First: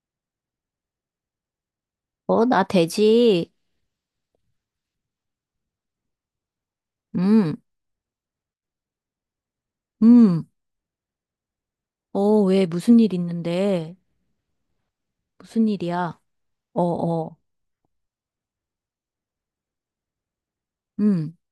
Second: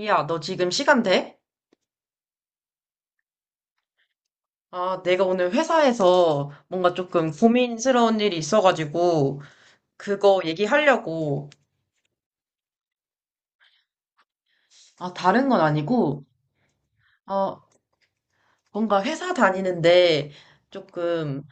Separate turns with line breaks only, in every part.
야, 너 지금 시간 돼?
어, 나 되지.
아, 내가 오늘 회사에서 뭔가 조금
음,
고민스러운 일이 있어가지고, 그거
음.
얘기하려고.
어, 왜 무슨 일 있는데?
아, 다른 건
무슨 일이야?
아니고,
어, 어.
어, 뭔가 회사 다니는데
음,
조금,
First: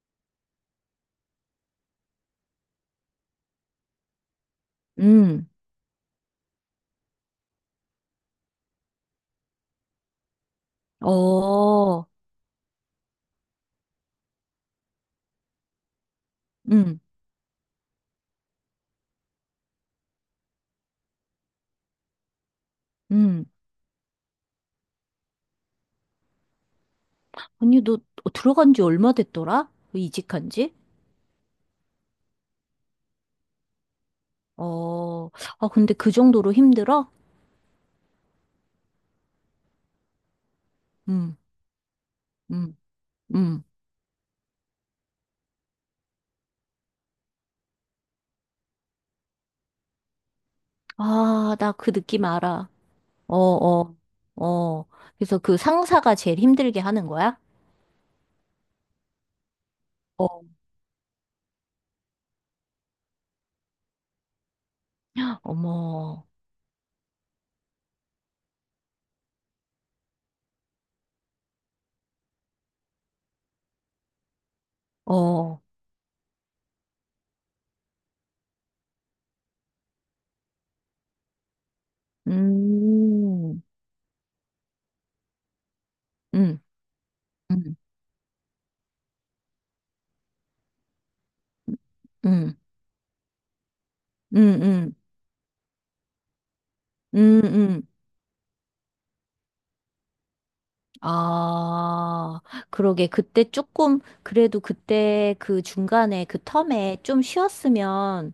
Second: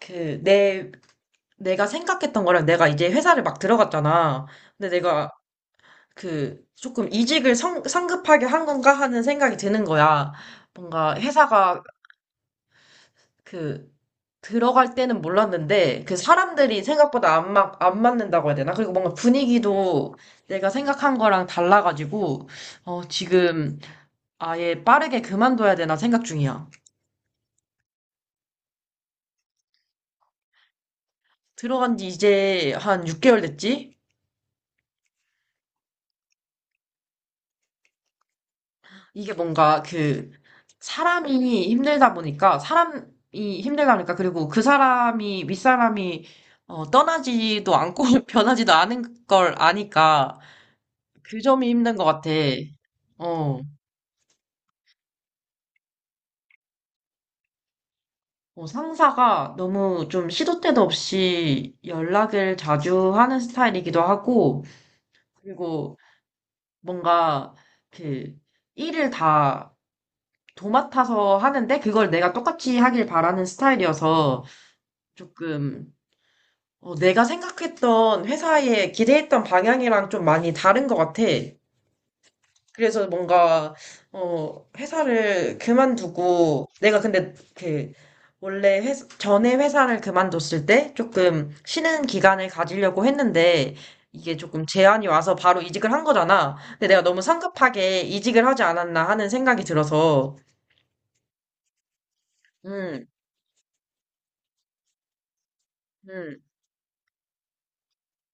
그, 내, 내가 생각했던 거랑 내가 이제 회사를 막 들어갔잖아. 근데 내가
음.
그, 조금 이직을 성급하게 한 건가 하는 생각이 드는 거야. 뭔가 회사가
어,
그 들어갈 때는 몰랐는데 그 사람들이
음,
생각보다 안 맞는다고 해야 되나? 그리고 뭔가 분위기도 내가 생각한 거랑 달라가지고 어,
음.
지금 아예 빠르게 그만둬야 되나 생각 중이야.
아니, 너 들어간 지 얼마 됐더라? 이직한 지?
들어간 지 이제 한 6개월 됐지?
어, 아, 근데 그 정도로 힘들어?
이게 뭔가
음,
사람이 힘들다 보니까
음, 음.
그리고 그 사람이 윗사람이 어, 떠나지도 않고 변하지도 않은 걸 아니까 그
아,
점이
나 그
힘든 것
느낌
같아.
알아. 어,
어.
어, 어. 그래서 그 상사가 제일 힘들게 하는 거야?
어, 상사가 너무 좀
어.
시도 때도 없이 연락을 자주 하는 스타일이기도 하고, 그리고
어머,
뭔가 그 일을 다 도맡아서 하는데 그걸 내가 똑같이 하길 바라는 스타일이어서
어,
조금 어, 내가 생각했던 회사에 기대했던 방향이랑 좀 많이 다른 것 같아. 그래서
음,
뭔가, 어, 회사를
음.
그만두고, 내가 근데
음.
그, 원래 회 전에 회사를 그만뒀을 때 조금
음,
쉬는 기간을
음,
가지려고 했는데, 이게 조금
음,
제안이 와서 바로 이직을 한 거잖아. 근데 내가 너무
음, 음.
성급하게 이직을 하지 않았나 하는 생각이 들어서,
아,
음,
그러게. 그때 조금, 그래도 그때 그 중간에 그
음,
텀에 좀 쉬었으면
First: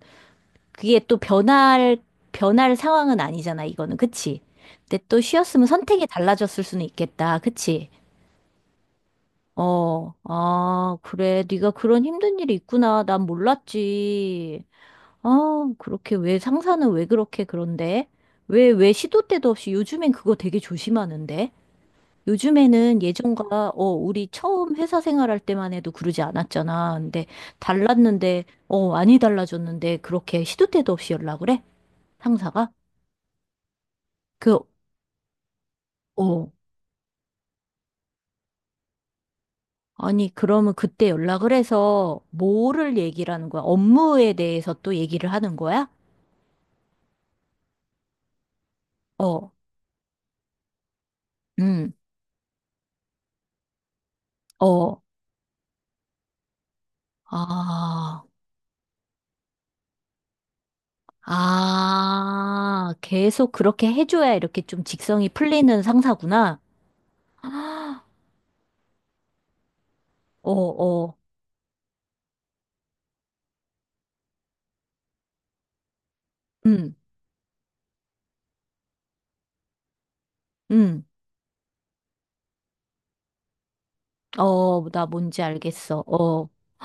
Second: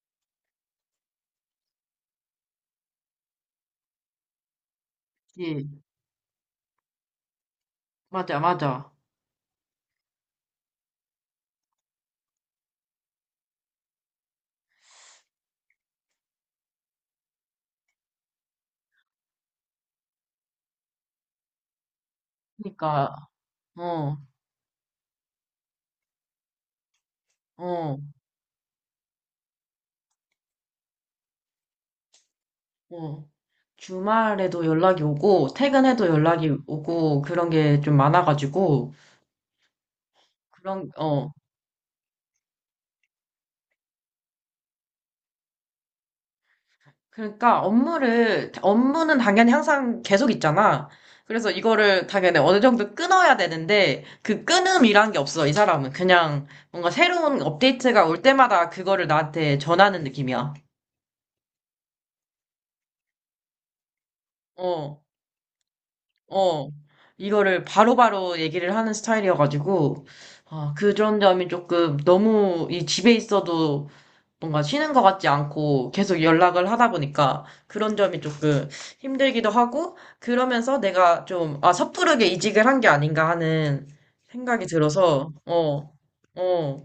그게 또 변할 상황은 아니잖아, 이거는. 그치? 근데 또
예,
쉬었으면 선택이 달라졌을 수는 있겠다. 그치?
맞아, 맞아.
어, 아, 그래. 네가 그런 힘든 일이 있구나. 난 몰랐지. 아, 그렇게 왜 상사는 왜 그렇게 그런데? 왜 시도 때도 없이 요즘엔 그거 되게 조심하는데? 요즘에는
그러니까,
예전과
어,
우리 처음 회사 생활할 때만 해도 그러지 않았잖아. 근데
어,
달랐는데 많이 달라졌는데 그렇게 시도 때도 없이 연락을 해? 상사가?
어. 주말에도
그
연락이 오고, 퇴근해도 연락이
어.
오고, 그런 게 좀 많아가지고,
아니 그러면
그런,
그때
어,
연락을 해서 뭐를 얘기를 하는 거야? 업무에 대해서 또 얘기를 하는 거야?
그러니까 업무는 당연히
어.
항상 계속 있잖아. 그래서
음.
이거를 당연히 어느 정도 끊어야 되는데, 그
어.
끊음이란 게 없어, 이 사람은. 그냥 뭔가 새로운 업데이트가 올
아.
때마다 그거를 나한테 전하는 느낌이야.
아. 계속 그렇게 해줘야 이렇게 좀
어,
직성이 풀리는 상사구나.
어. 이거를 바로바로 얘기를 하는 스타일이어가지고,
어,
아,
어.
그런 점이 조금 너무 이 집에 있어도 뭔가 쉬는 것 같지 않고 계속 연락을 하다
음.
보니까 그런 점이 조금 힘들기도 하고 그러면서
음.
내가 좀, 아, 섣부르게 이직을 한 게 아닌가 하는 생각이
어, 나
들어서,
뭔지
어,
알겠어. 어,
어,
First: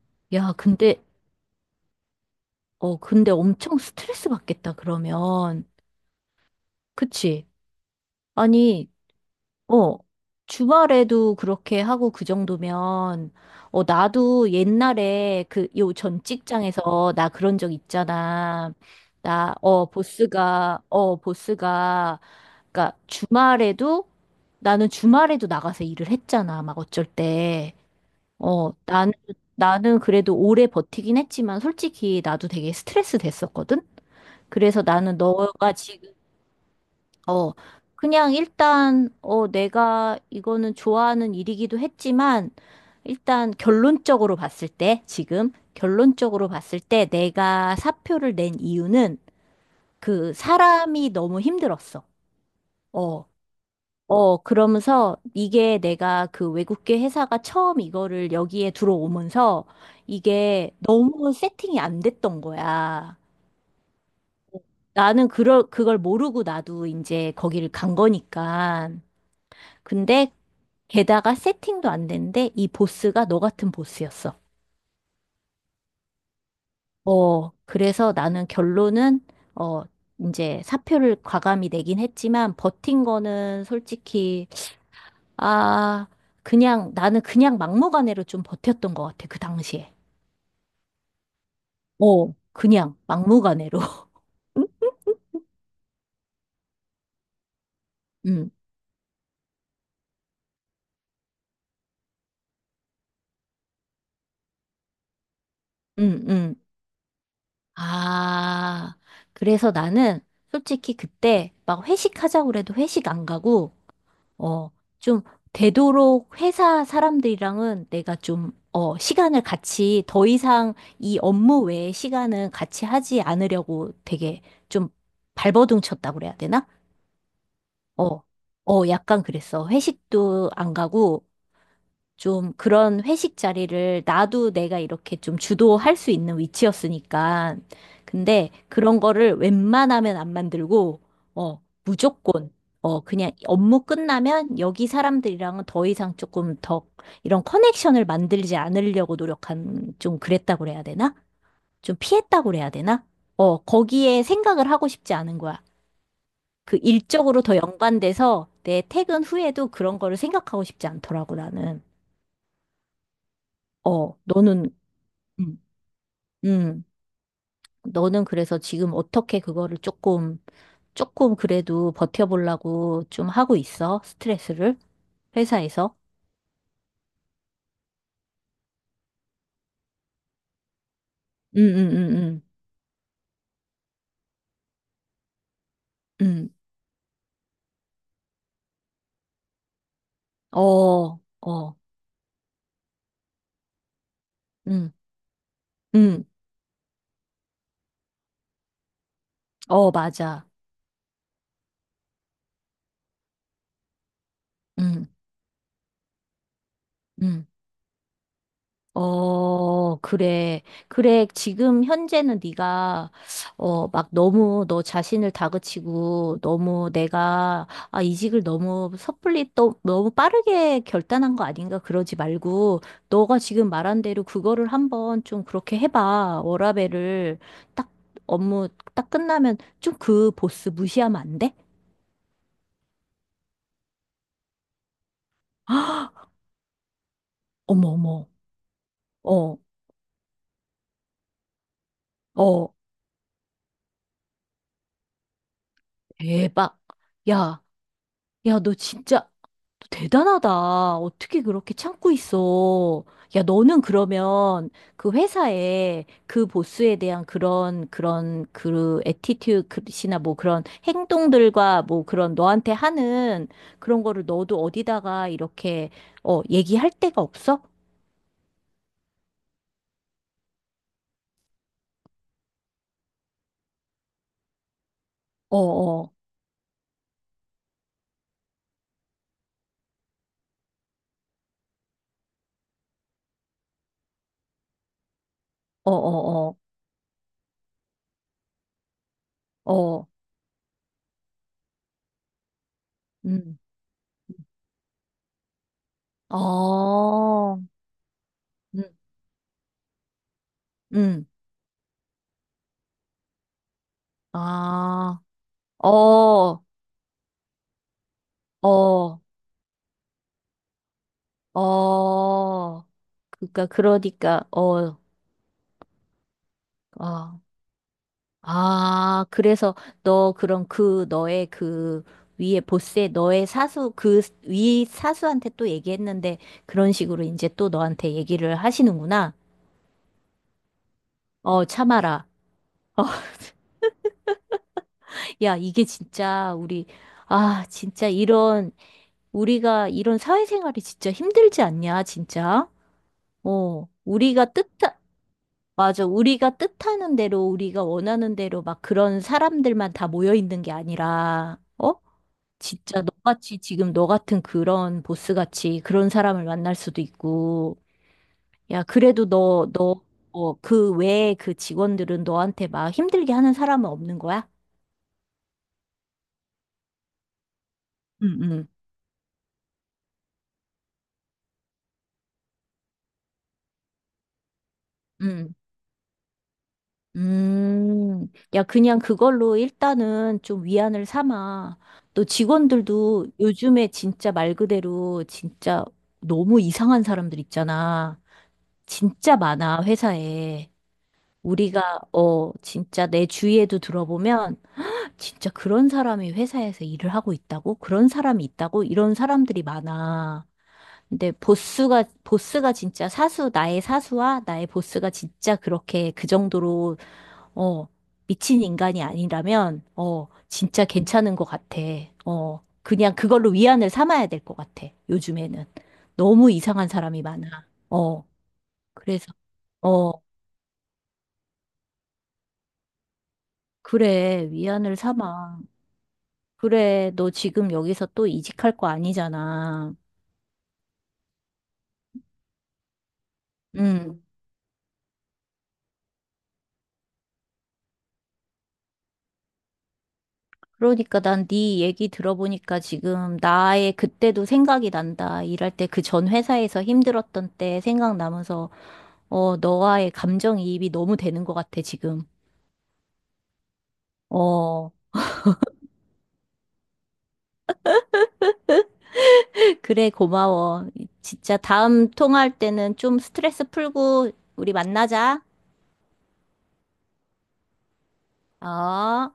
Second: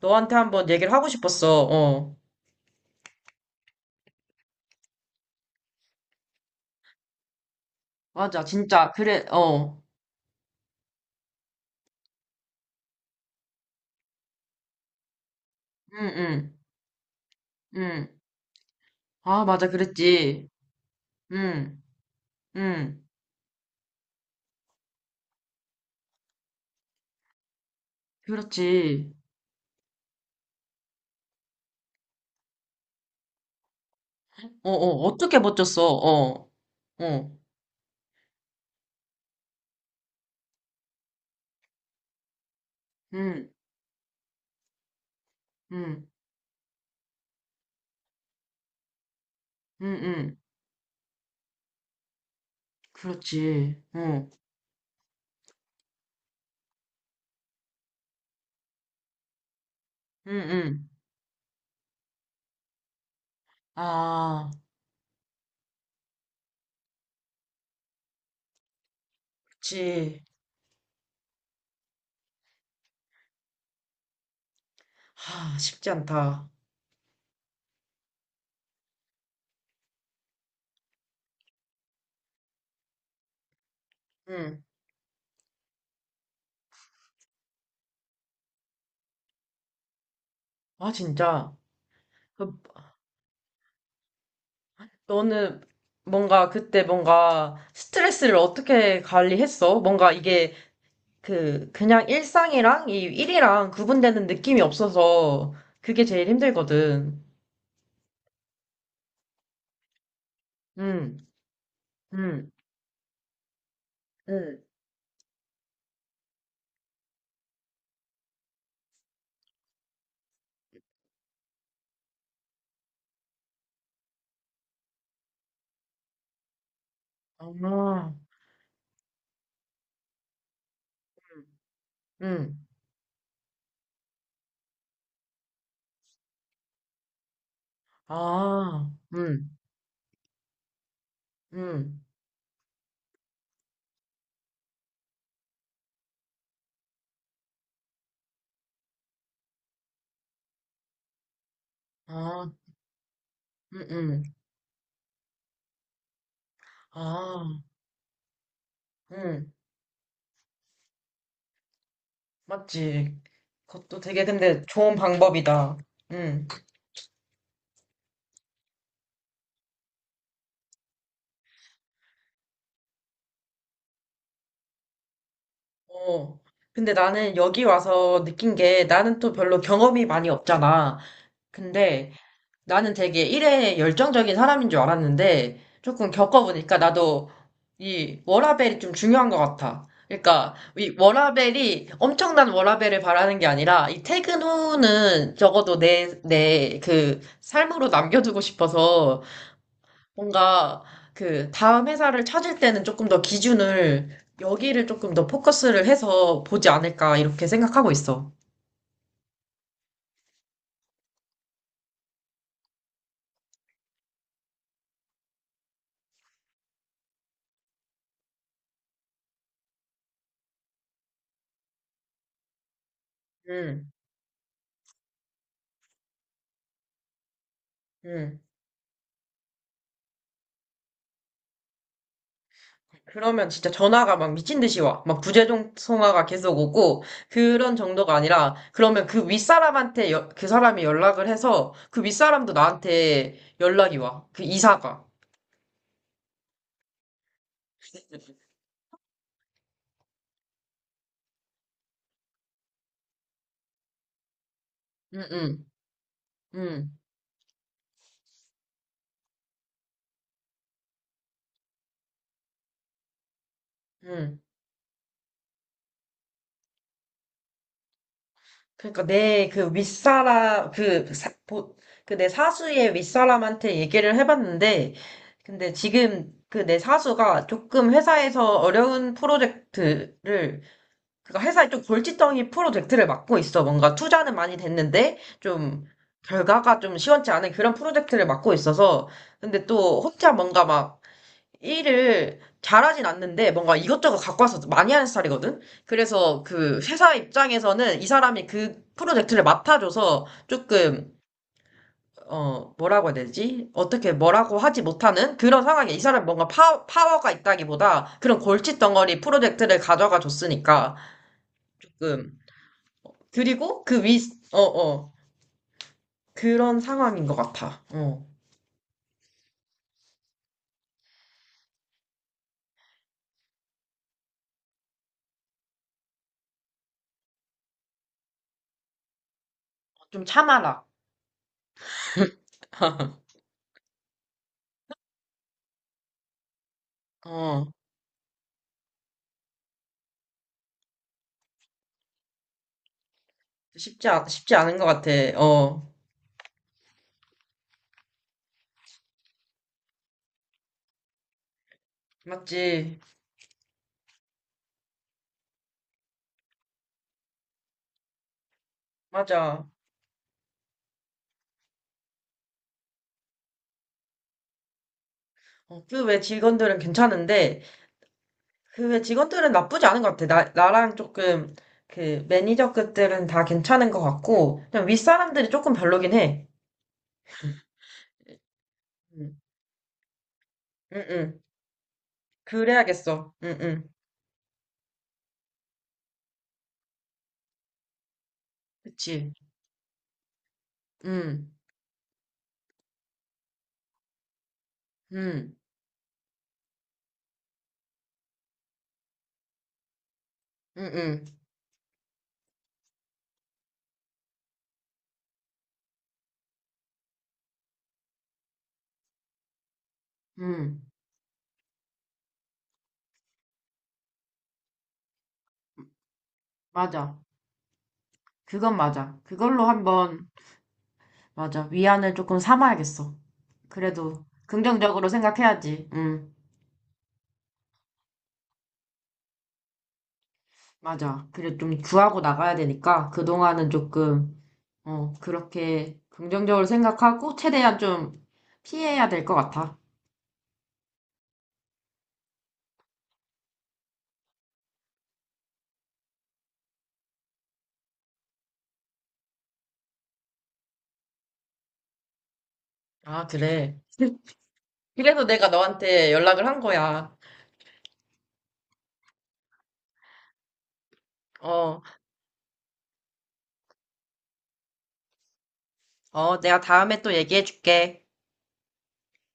너한테
야,
한번 얘기를
근데,
하고 싶었어, 어.
근데 엄청 스트레스 받겠다, 그러면. 그치?
맞아,
아니,
진짜, 그래, 어.
어, 주말에도 그렇게 하고 그 정도면, 어, 나도 옛날에 그, 요
응,
전
응,
직장에서 나 그런 적
응.
있잖아.
아,
나,
맞아,
어,
그랬지.
보스가, 어,
응,
보스가, 그니까
응.
나는 주말에도 나가서 일을 했잖아, 막 어쩔 때. 어, 나는,
그렇지.
나는 그래도 오래 버티긴 했지만 솔직히 나도 되게 스트레스 됐었거든?
어, 어,
그래서 나는
어떻게
너가
버텼어,
지금,
어, 어.
어, 그냥 일단, 내가 이거는 좋아하는 일이기도 했지만
응,
일단 결론적으로 봤을 때, 지금
응,
결론적으로 봤을 때 내가 사표를 낸 이유는
응,
그
응.
사람이 너무 힘들었어. 어.
그렇지. 어.
어, 그러면서 이게 내가 그 외국계 회사가 처음 이거를 여기에 들어오면서
응,
이게
응.
너무 세팅이 안 됐던 거야.
아,
나는 그걸 모르고 나도 이제 거기를 간 거니까.
그치.
근데 게다가 세팅도 안 됐는데 이 보스가 너 같은 보스였어.
아, 쉽지 않다.
어, 그래서 나는 결론은, 어, 이제 사표를 과감히 내긴 했지만 버틴 거는 솔직히
응.
아, 그냥, 나는 그냥 막무가내로 좀 버텼던 것 같아, 그 당시에.
아, 진짜.
어,
그,
그냥 막무가내로.
너는 뭔가 그때 뭔가 스트레스를
음,
어떻게 관리했어? 뭔가 이게 그, 그냥 일상이랑 이 일이랑 구분되는 느낌이 없어서 그게
음,
제일
음.
힘들거든.
아, 그래서 나는 솔직히
응,
그때 막 회식하자고
응,
그래도 회식 안 가고,
응.
어, 좀 되도록 회사 사람들이랑은 내가 좀, 시간을 같이 더 이상 이 업무 외에 시간은 같이 하지 않으려고 되게 좀 발버둥 쳤다고 그래야 되나?
아,
어, 어, 약간 그랬어. 회식도 안 가고,
응.
좀
응.
그런 회식 자리를 나도 내가 이렇게 좀 주도할 수 있는 위치였으니까. 근데
아,
그런 거를
응,
웬만하면 안 만들고, 어,
응.
무조건, 어, 그냥 업무 끝나면 여기 사람들이랑은 더 이상 조금 더 이런 커넥션을 만들지 않으려고 노력한, 좀 그랬다고 그래야 되나? 좀 피했다고
아,
그래야 되나? 어,
응, 응.
거기에 생각을 하고 싶지 않은 거야. 그 일적으로 더
아,
연관돼서 내 퇴근
응.
후에도 그런 거를 생각하고 싶지 않더라고, 나는.
맞지. 그것도
어,
되게 근데 좋은
음,
방법이다. 응.
음, 너는 그래서 지금 어떻게 그거를 조금, 조금 그래도 버텨보려고 좀 하고 있어? 스트레스를? 회사에서?
어. 근데 나는 여기 와서 느낀 게 나는 또 별로 경험이 많이 없잖아.
음, 음,
근데
음,
나는 되게 일에 열정적인 사람인 줄 알았는데 조금
음,
겪어보니까 나도 이 워라밸이 좀 중요한 것 같아. 그러니까 이
어, 어,
워라밸이 엄청난 워라밸을 바라는 게 아니라 이 퇴근
음,
후는 적어도
음.
내 그 삶으로 남겨두고 싶어서
어, 맞아.
뭔가 그 다음 회사를 찾을 때는 조금 더 기준을 여기를
음,
조금 더 포커스를 해서 보지 않을까 이렇게
음.
생각하고 있어.
어, 그래. 그래. 지금 현재는 네가 어, 막 너무 너 자신을 다그치고 너무 내가 아, 이직을 너무 섣불리 또 너무 빠르게 결단한 거 아닌가 그러지 말고 너가 지금
음,
말한 대로 그거를 한번 좀 그렇게 해봐. 워라밸을 딱
음.
업무 딱 끝나면 좀 그 보스 무시하면 안 돼?
그러면 진짜 전화가 막 미친 듯이 와. 막 부재중 통화가 계속 오고 그런
어머
정도가
어머.
아니라 그러면 그
어,
윗사람한테 그 사람이 연락을 해서 그 윗사람도
어,
나한테 연락이 와. 그 이사가.
대박. 야. 야, 너 진짜 너 대단하다. 어떻게 그렇게 참고 있어? 야, 너는 그러면 그
응, 응,
회사에 그 보스에
응,
대한 그런 그런 그 애티튜드나 뭐 그런 행동들과 뭐 그런 너한테 하는 그런 거를
응.
너도 어디다가 이렇게 얘기할 데가 없어?
그러니까 내 그 윗사람 그 내 사수의 윗사람한테 얘기를 해봤는데
어,
근데
어,
지금 그 내 사수가 조금 회사에서 어려운 프로젝트를 그니까 회사에 좀 골칫덩이 프로젝트를 맡고 있어. 뭔가 투자는 많이 됐는데 좀
어, 어,
결과가 좀 시원치 않은 그런 프로젝트를 맡고 있어서 근데
어,
또
어,
혼자 뭔가 막 일을 잘하진 않는데
음,
뭔가 이것저것 갖고 와서 많이 하는 스타일이거든? 그래서 그 회사
어,
입장에서는 이 사람이 그
음,
프로젝트를 맡아줘서 조금,
음,
어, 뭐라고 해야 되지? 어떻게 뭐라고 하지
아,
못하는 그런 상황에 이 사람 뭔가
어,
파워가 있다기보다 그런 골칫덩어리
어,
프로젝트를 가져가 줬으니까 조금.
어. 그러니까
그리고
그러니까
어, 어. 그런 상황인 것
아,
같아. 어.
아, 그래서 너 그럼 그 너의 그 위에 보스의 너의 사수 그 위 사수한테 또 얘기했는데 그런 식으로 이제 또 너한테 얘기를 하시는구나.
좀 참아라.
어, 참아라. 야, 이게 진짜 우리 아,
어.
진짜 이런 우리가 이런 사회생활이 진짜 힘들지 않냐, 진짜. 어, 우리가
쉽지
뜻
않은 것 같아. 어.
맞아. 우리가 뜻하는 대로, 우리가 원하는 대로 막 그런 사람들만 다 모여 있는 게 아니라, 어?
맞지.
진짜 너같이 지금 너 같은 그런 보스같이 그런 사람을 만날 수도 있고, 야, 그래도
맞아.
너, 어, 그 외에 그 직원들은 너한테 막 힘들게 하는 사람은 없는 거야?
어, 그외 직원들은 괜찮은데,
응, 응,
그 외 직원들은 나쁘지 않은 것 같아. 나랑 조금, 그, 매니저급들은 다 괜찮은 것 같고, 그냥 윗사람들이
응.
조금 별로긴 해.
음, 야, 그냥
응,
그걸로 일단은 좀
응,
위안을
응.
삼아. 또 직원들도
그래야겠어. 응, 응.
요즘에 진짜 말 그대로 진짜 너무 이상한 사람들 있잖아.
그치.
진짜 많아, 회사에.
응,
우리가, 진짜 내 주위에도 들어보면, 진짜
응,
그런 사람이 회사에서 일을 하고 있다고? 그런 사람이 있다고? 이런 사람들이 많아.
응, 응,
근데 보스가, 진짜 사수, 나의 사수와 나의 보스가 진짜 그렇게 그 정도로 어, 미친 인간이 아니라면,
응.
진짜 괜찮은 것 같아. 어, 그냥 그걸로 위안을 삼아야 될 것 같아. 요즘에는. 너무 이상한
맞아.
사람이 많아. 어,
그건 맞아.
그래서,
그걸로
어,
한번, 맞아. 위안을 조금 삼아야겠어. 그래도,
그래, 위안을
긍정적으로
삼아.
생각해야지. 응,
그래, 너 지금 여기서 또 이직할 거 아니잖아.
맞아. 그래, 좀 구하고 나가야 되니까, 그동안은
음.
조금, 어, 그렇게 긍정적으로 생각하고 최대한 좀 피해야 될 것 같아.
그러니까 난 네 얘기 들어보니까 지금 나의 그때도 생각이 난다. 일할 때 그 전 회사에서 힘들었던 때 생각나면서, 어, 너와의 감정이입이 너무 되는 것 같아, 지금.
아, 그래.
어,
그래서 내가 너한테 연락을 한 거야.
그래, 고마워. 진짜
어,
다음 통화할 때는 좀 스트레스 풀고 우리 만나자.
어, 내가 다음에 또 얘기해 줄게.
어.